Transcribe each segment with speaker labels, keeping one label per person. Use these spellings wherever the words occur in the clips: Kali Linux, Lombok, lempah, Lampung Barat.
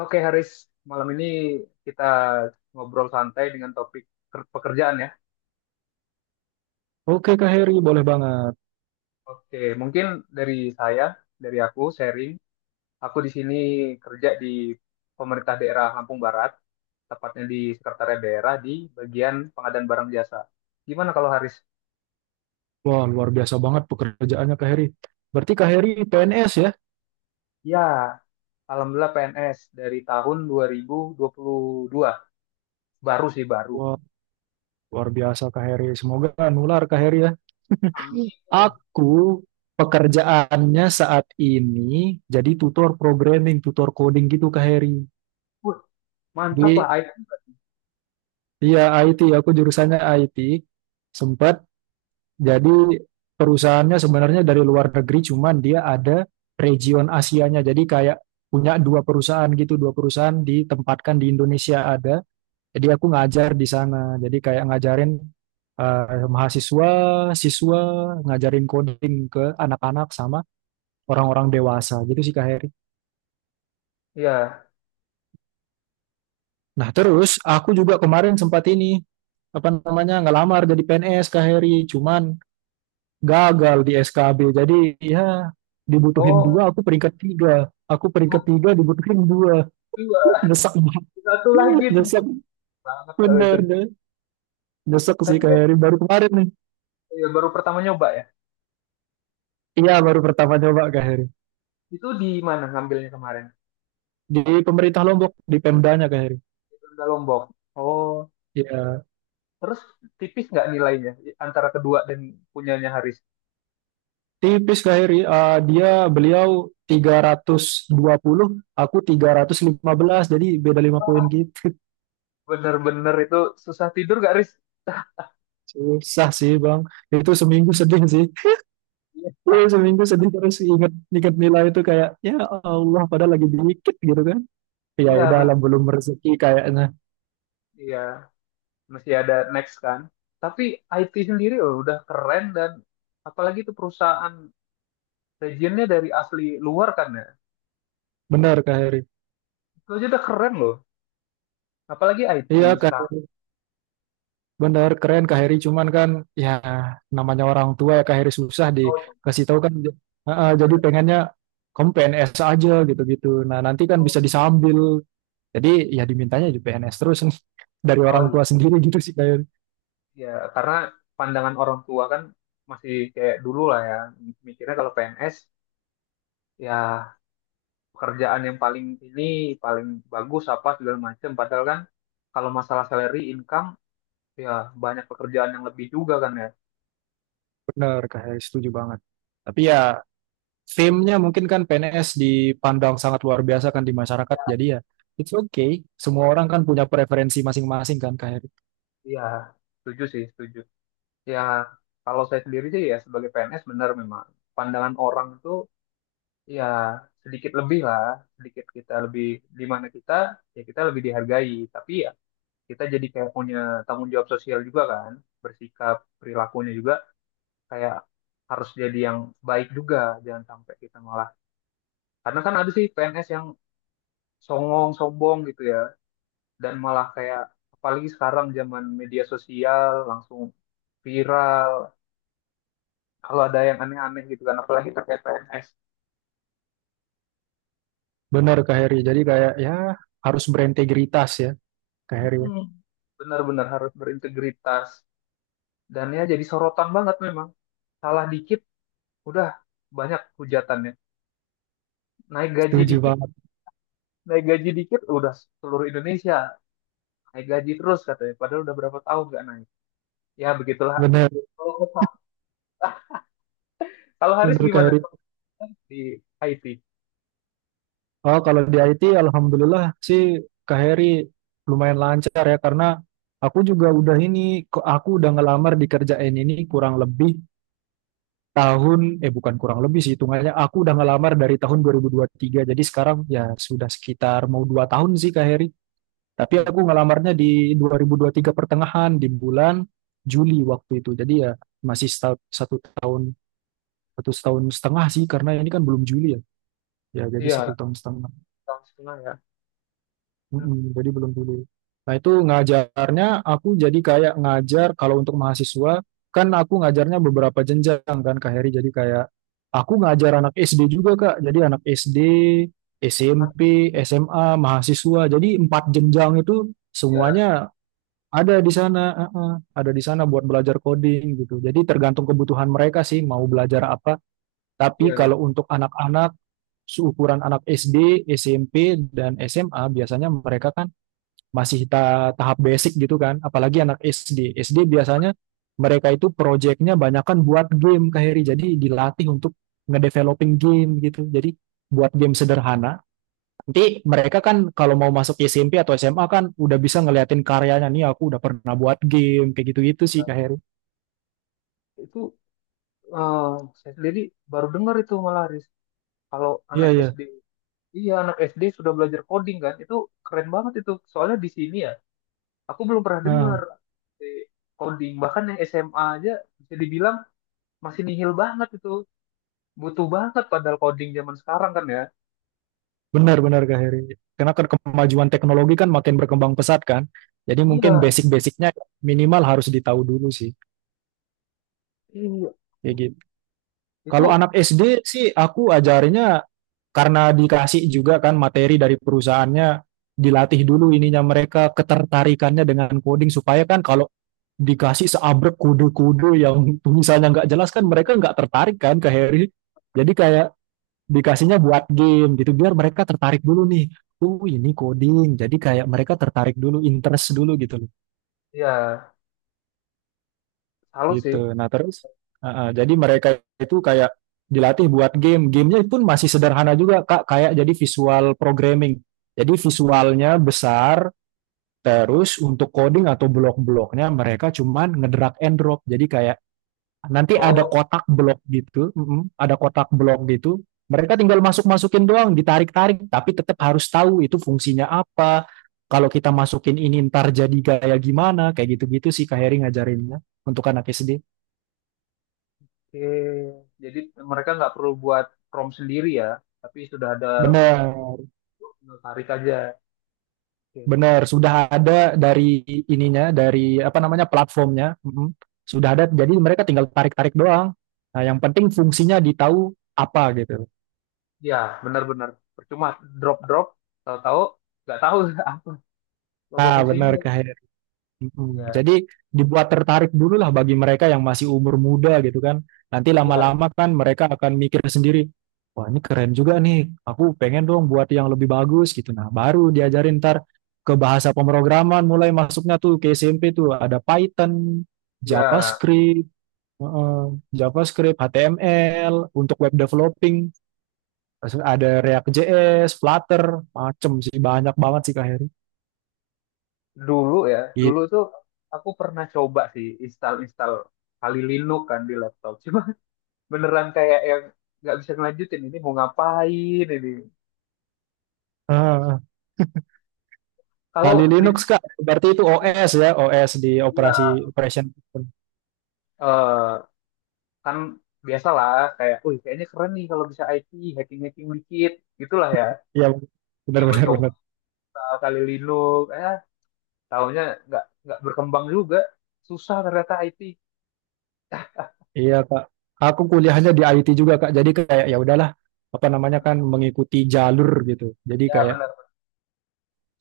Speaker 1: Oke, Haris, malam ini kita ngobrol santai dengan topik pekerjaan ya.
Speaker 2: Oke Kak Heri, boleh banget.
Speaker 1: Oke, mungkin dari saya, dari aku sharing, aku di sini kerja di pemerintah daerah Lampung Barat, tepatnya di Sekretariat Daerah di bagian pengadaan barang jasa. Gimana kalau Haris?
Speaker 2: Wah, luar biasa banget pekerjaannya Kak Heri. Berarti Kak Heri PNS ya?
Speaker 1: Ya, alhamdulillah PNS dari tahun dua 2022. Baru sih baru.
Speaker 2: Wah, luar biasa Kak Heri. Semoga nular Kak Heri ya.
Speaker 1: Amin.
Speaker 2: Aku pekerjaannya saat ini jadi tutor programming, tutor coding gitu Kak Heri.
Speaker 1: Wah, mantap
Speaker 2: Di
Speaker 1: lah. I-
Speaker 2: iya, IT, aku jurusannya IT. Sempat jadi perusahaannya sebenarnya dari luar negeri, cuman dia ada region Asianya. Jadi kayak punya dua perusahaan gitu, dua perusahaan ditempatkan di Indonesia ada. Jadi aku ngajar di sana. Jadi kayak ngajarin eh, mahasiswa, siswa, ngajarin coding ke anak-anak sama orang-orang dewasa gitu sih Kak Heri.
Speaker 1: Ya.
Speaker 2: Nah terus aku juga kemarin sempat ini apa namanya ngelamar jadi PNS Kak Heri, cuman gagal di SKB. Jadi ya dibutuhin
Speaker 1: Oh,
Speaker 2: dua, aku peringkat tiga. Aku peringkat
Speaker 1: wah,
Speaker 2: tiga dibutuhin dua.
Speaker 1: dua.
Speaker 2: Nyesek banget.
Speaker 1: Satu lagi.
Speaker 2: Nyesek
Speaker 1: Banget kalau itu.
Speaker 2: bener deh. Nyesek sih
Speaker 1: Tapi
Speaker 2: Kak
Speaker 1: ya,
Speaker 2: Heri. Baru kemarin nih.
Speaker 1: ya baru pertama nyoba ya.
Speaker 2: Iya baru pertama coba Kak Heri.
Speaker 1: Itu di mana ngambilnya kemarin?
Speaker 2: Di pemerintah Lombok di Pemdanya Kak Heri.
Speaker 1: Di Lombok. Oh,
Speaker 2: Ya,
Speaker 1: terus tipis nggak nilainya antara kedua dan punyanya Haris?
Speaker 2: tipis Kak Heri. Eh, dia beliau 320, aku 315, jadi beda 5 poin
Speaker 1: Wah,
Speaker 2: gitu.
Speaker 1: bener-bener itu susah tidur gak Haris?
Speaker 2: Susah sih Bang. Itu seminggu sedih sih.
Speaker 1: Iya,
Speaker 2: Iya, seminggu sedih terus ingat ingat nilai itu kayak ya Allah padahal lagi dikit gitu kan. Ya
Speaker 1: iya
Speaker 2: udah
Speaker 1: bener.
Speaker 2: lah belum rezeki kayaknya.
Speaker 1: Iya, masih ada next kan. Tapi IT sendiri loh, udah keren dan apalagi itu perusahaan regionnya dari asli luar kan ya.
Speaker 2: Benar Kak Heri.
Speaker 1: Itu aja udah keren loh. Apalagi IT
Speaker 2: Iya Kak.
Speaker 1: sekarang.
Speaker 2: Bener, keren Kak Heri. Cuman kan ya namanya orang tua ya Kak Heri susah
Speaker 1: Oh,
Speaker 2: dikasih tahu kan. Heeh, jadi
Speaker 1: bener.
Speaker 2: pengennya kamu P N s aja gitu-gitu. Nah nanti kan
Speaker 1: Oh,
Speaker 2: bisa disambil. Jadi ya dimintanya juga PNS terus nih. Dari
Speaker 1: oh,
Speaker 2: orang
Speaker 1: iya.
Speaker 2: tua sendiri gitu sih Kak Heri.
Speaker 1: Ya, karena pandangan orang tua kan masih kayak dulu lah ya, mikirnya kalau PNS ya pekerjaan yang paling ini paling bagus apa segala macam. Padahal kan kalau masalah salary, income, ya banyak pekerjaan yang lebih juga kan ya.
Speaker 2: Bener Kak Heri, setuju banget. Tapi ya fame-nya mungkin kan PNS dipandang sangat luar biasa kan di masyarakat. Jadi ya it's okay. Semua orang kan punya preferensi masing-masing kan Kak Heri.
Speaker 1: Iya, setuju sih, setuju. Ya, kalau saya sendiri sih ya sebagai PNS benar memang pandangan orang itu ya sedikit lebih lah, sedikit kita lebih di mana kita ya kita lebih dihargai. Tapi ya kita jadi kayak punya tanggung jawab sosial juga kan, bersikap perilakunya juga kayak harus jadi yang baik juga, jangan sampai kita malah, karena kan ada sih PNS yang songong sombong gitu ya, dan malah kayak apalagi sekarang zaman media sosial langsung viral kalau ada yang aneh-aneh gitu kan, apalagi terkait PNS.
Speaker 2: Bener Kak Heri. Jadi kayak ya harus berintegritas ya Kak Heri, ya.
Speaker 1: Hmm, benar-benar harus berintegritas dan ya jadi sorotan banget memang. Salah dikit udah banyak hujatannya. Naik gaji
Speaker 2: Setuju
Speaker 1: dikit,
Speaker 2: banget.
Speaker 1: naik gaji dikit, udah seluruh Indonesia naik gaji terus katanya padahal udah berapa tahun nggak naik. Ya begitulah.
Speaker 2: Bener,
Speaker 1: Kalau kalau Haris
Speaker 2: bener Kak
Speaker 1: gimana
Speaker 2: Heri.
Speaker 1: di IT?
Speaker 2: Oh, kalau di IT alhamdulillah sih Kak Heri lumayan lancar ya karena aku juga udah ini aku udah ngelamar di kerjaan ini kurang lebih tahun eh bukan kurang lebih sih hitungannya aku udah ngelamar dari tahun 2023. Jadi sekarang ya sudah sekitar mau 2 tahun sih Kak Heri. Tapi
Speaker 1: Hmm.
Speaker 2: aku ngelamarnya di 2023 pertengahan di bulan Juli waktu itu. Jadi ya masih satu tahun setengah sih karena ini kan belum Juli ya. Ya, jadi
Speaker 1: Iya
Speaker 2: satu tahun setengah.
Speaker 1: tahun setengah ya. Hmm.
Speaker 2: Mm-mm, jadi belum dulu. Nah, itu ngajarnya aku jadi kayak ngajar kalau untuk mahasiswa, kan aku ngajarnya beberapa jenjang kan Kak Heri. Jadi kayak aku ngajar anak SD juga Kak. Jadi anak SD, SMP, SMA, mahasiswa. Jadi empat jenjang itu
Speaker 1: Iya,
Speaker 2: semuanya ada di sana. Ada di sana buat belajar coding gitu. Jadi tergantung kebutuhan mereka sih mau belajar apa. Tapi
Speaker 1: iya,
Speaker 2: kalau untuk anak-anak seukuran anak SD, SMP, dan SMA biasanya mereka kan masih tahap basic gitu kan. Apalagi anak SD. SD biasanya mereka itu projectnya banyak kan buat game Kak Heri. Jadi dilatih untuk ngedeveloping game gitu. Jadi buat game sederhana. Nanti mereka kan kalau mau masuk SMP atau SMA kan udah bisa ngeliatin karyanya. Nih aku udah pernah buat game kayak gitu-gitu sih Kak Heri.
Speaker 1: itu, eh, saya sendiri baru dengar itu malah Haris, kalau
Speaker 2: Iya,
Speaker 1: anak
Speaker 2: iya.
Speaker 1: SD, iya anak SD sudah belajar coding kan, itu keren banget itu soalnya di sini ya aku belum pernah dengar.
Speaker 2: Ah.
Speaker 1: eh, Coding bahkan yang SMA aja bisa dibilang masih nihil banget itu, butuh banget padahal coding zaman sekarang kan ya.
Speaker 2: Benar-benar Kak Heri. Karena kan kemajuan teknologi kan makin berkembang pesat kan. Jadi mungkin
Speaker 1: Iya,
Speaker 2: basic-basicnya minimal harus ditahu dulu sih.
Speaker 1: iya.
Speaker 2: Kayak
Speaker 1: Hmm.
Speaker 2: gitu. Kalau
Speaker 1: Itu
Speaker 2: anak SD sih aku ajarinnya karena dikasih juga kan materi dari perusahaannya dilatih dulu ininya mereka ketertarikannya dengan coding supaya kan kalau dikasih seabrek kode-kode yang misalnya nggak jelas kan mereka nggak tertarik kan Kak Heri. Jadi kayak dikasihnya buat game gitu biar mereka tertarik dulu nih, oh ini coding, jadi kayak mereka tertarik dulu interest dulu gitu loh.
Speaker 1: ya salut sih.
Speaker 2: Gitu nah terus jadi mereka itu kayak dilatih buat game, gamenya pun masih sederhana juga kak, kayak jadi visual programming, jadi visualnya besar terus untuk coding atau blok-bloknya mereka cuman ngedrag and drop, jadi kayak. Nanti ada
Speaker 1: Oh,
Speaker 2: kotak blok gitu, ada kotak blok gitu. Mereka tinggal masuk-masukin doang, ditarik-tarik, tapi tetap harus tahu itu fungsinya apa. Kalau kita masukin ini ntar jadi gaya gimana, kayak gitu-gitu sih Kak Heri ngajarinnya untuk anak SD.
Speaker 1: oke. Jadi mereka nggak perlu buat prompt sendiri ya, tapi sudah ada,
Speaker 2: Bener,
Speaker 1: tarik aja. Oke, oke.
Speaker 2: bener. Sudah ada dari ininya, dari apa namanya platformnya. Mm-mm. Sudah ada, jadi mereka tinggal tarik-tarik doang. Nah, yang penting fungsinya ditahu apa gitu.
Speaker 1: Ya, benar-benar. Percuma drop-drop, tahu-tahu nggak tahu apa apa
Speaker 2: Nah, bener
Speaker 1: fungsinya.
Speaker 2: Kak Heri.
Speaker 1: Ya,
Speaker 2: Jadi dibuat tertarik dulu lah bagi mereka yang masih umur muda gitu kan. Nanti
Speaker 1: ya,
Speaker 2: lama-lama kan mereka akan mikir sendiri, wah ini keren juga nih, aku pengen dong buat yang lebih bagus gitu. Nah baru diajarin ntar ke bahasa pemrograman mulai masuknya tuh ke SMP tuh ada Python,
Speaker 1: ya.
Speaker 2: JavaScript, heeh, JavaScript, HTML, untuk web developing, terus ada React.js, Flutter, macem sih banyak banget sih Kak Heri.
Speaker 1: Dulu ya, dulu tuh aku pernah coba sih install-install kali Linux kan di laptop. Cuma beneran kayak yang nggak bisa ngelanjutin, ini mau ngapain ini
Speaker 2: Gitu.
Speaker 1: kalau
Speaker 2: Kali
Speaker 1: di,
Speaker 2: Linux Kak, berarti itu OS ya, OS di
Speaker 1: ya,
Speaker 2: operasi operation system.
Speaker 1: eh, kan biasalah kayak wih kayaknya keren nih kalau bisa IT, hacking hacking dikit gitulah ya,
Speaker 2: Iya, benar benar
Speaker 1: coba-coba
Speaker 2: benar.
Speaker 1: kali Linux, tahunya nggak berkembang juga, susah ternyata IT
Speaker 2: Iya Kak. Aku kuliahnya di IT juga Kak. Jadi kayak ya udahlah apa namanya kan mengikuti jalur gitu. Jadi
Speaker 1: ya.
Speaker 2: kayak
Speaker 1: Benar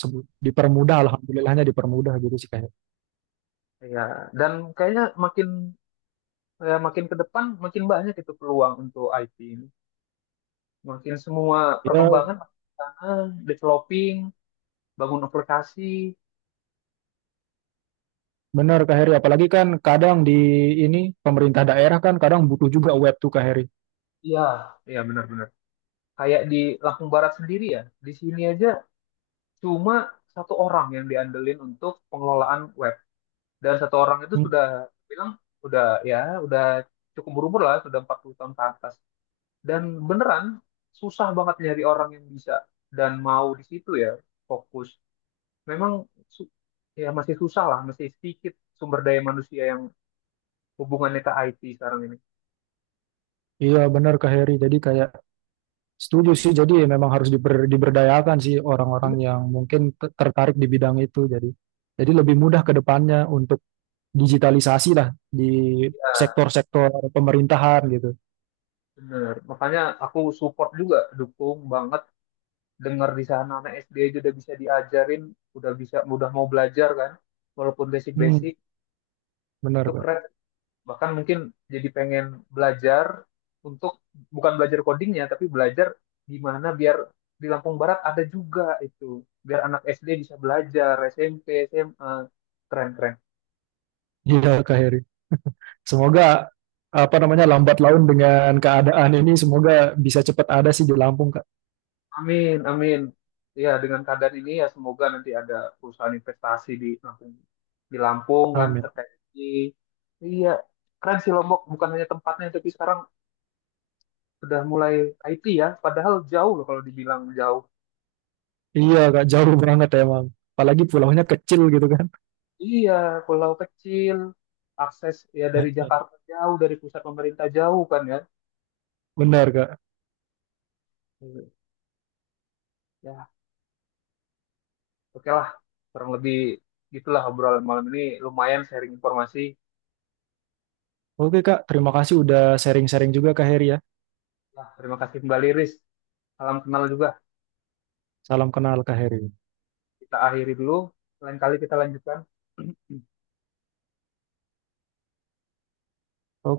Speaker 2: sebut dipermudah alhamdulillahnya dipermudah gitu sih kayak.
Speaker 1: ya, dan kayaknya makin, ya makin ke depan makin banyak itu peluang untuk IT ini, makin semua
Speaker 2: Iya,
Speaker 1: perkembangan makin ke sana, developing, bangun aplikasi.
Speaker 2: benar Kak Heri. Apalagi kan kadang di ini pemerintah daerah kan kadang butuh juga web tuh Kak Heri.
Speaker 1: Iya, iya benar-benar. Kayak di Lampung Barat sendiri ya, di sini aja cuma satu orang yang diandelin untuk pengelolaan web. Dan satu orang itu
Speaker 2: Hmm.
Speaker 1: sudah bilang, udah ya, udah cukup berumur lah, sudah 40 tahun ke atas. Dan beneran susah banget nyari orang yang bisa dan mau di situ ya fokus. Memang su- ya masih susah lah, masih sedikit sumber daya manusia yang hubungannya ke IT sekarang ini.
Speaker 2: Iya benar Kak Heri. Jadi kayak, setuju sih, jadi ya memang harus diberdayakan sih orang-orang
Speaker 1: Iya,
Speaker 2: yang mungkin tertarik di bidang itu. Jadi, lebih mudah ke depannya untuk digitalisasi lah di sektor-sektor pemerintahan gitu.
Speaker 1: bener. Makanya aku support juga, dukung banget dengar di sana anak SD aja udah bisa diajarin, udah bisa udah mau belajar kan, walaupun basic-basic
Speaker 2: Hmm, benar
Speaker 1: itu
Speaker 2: Kak.
Speaker 1: keren. Bahkan mungkin jadi pengen belajar untuk bukan belajar codingnya, tapi belajar gimana biar di Lampung Barat ada juga itu, biar anak SD bisa belajar, SMP, SMA, keren keren.
Speaker 2: Iya Kak Heri. Semoga apa namanya lambat laun dengan keadaan ini semoga bisa cepat ada sih di Lampung Kak.
Speaker 1: Amin, amin. Ya, dengan keadaan ini ya semoga nanti ada perusahaan investasi di Lampung kan
Speaker 2: Amin.
Speaker 1: terkait ini. Iya, keren sih Lombok. Bukan hanya tempatnya, tapi sekarang udah mulai IT ya. Padahal jauh loh kalau dibilang jauh.
Speaker 2: Iya Kak, jauh banget emang. Apalagi pulaunya kecil gitu kan.
Speaker 1: Iya, pulau kecil, akses ya dari Jakarta jauh, dari pusat pemerintah jauh kan ya.
Speaker 2: Benar Kak.
Speaker 1: Hmm. Ya, oke lah. Kurang lebih gitulah obrolan malam ini. Lumayan sharing informasi.
Speaker 2: Oke Kak, terima kasih udah sharing-sharing juga Kak Heri ya.
Speaker 1: Ya, terima kasih kembali Riz. Salam kenal juga.
Speaker 2: Salam kenal Kak Heri.
Speaker 1: Kita akhiri dulu, lain kali kita lanjutkan.
Speaker 2: Oke,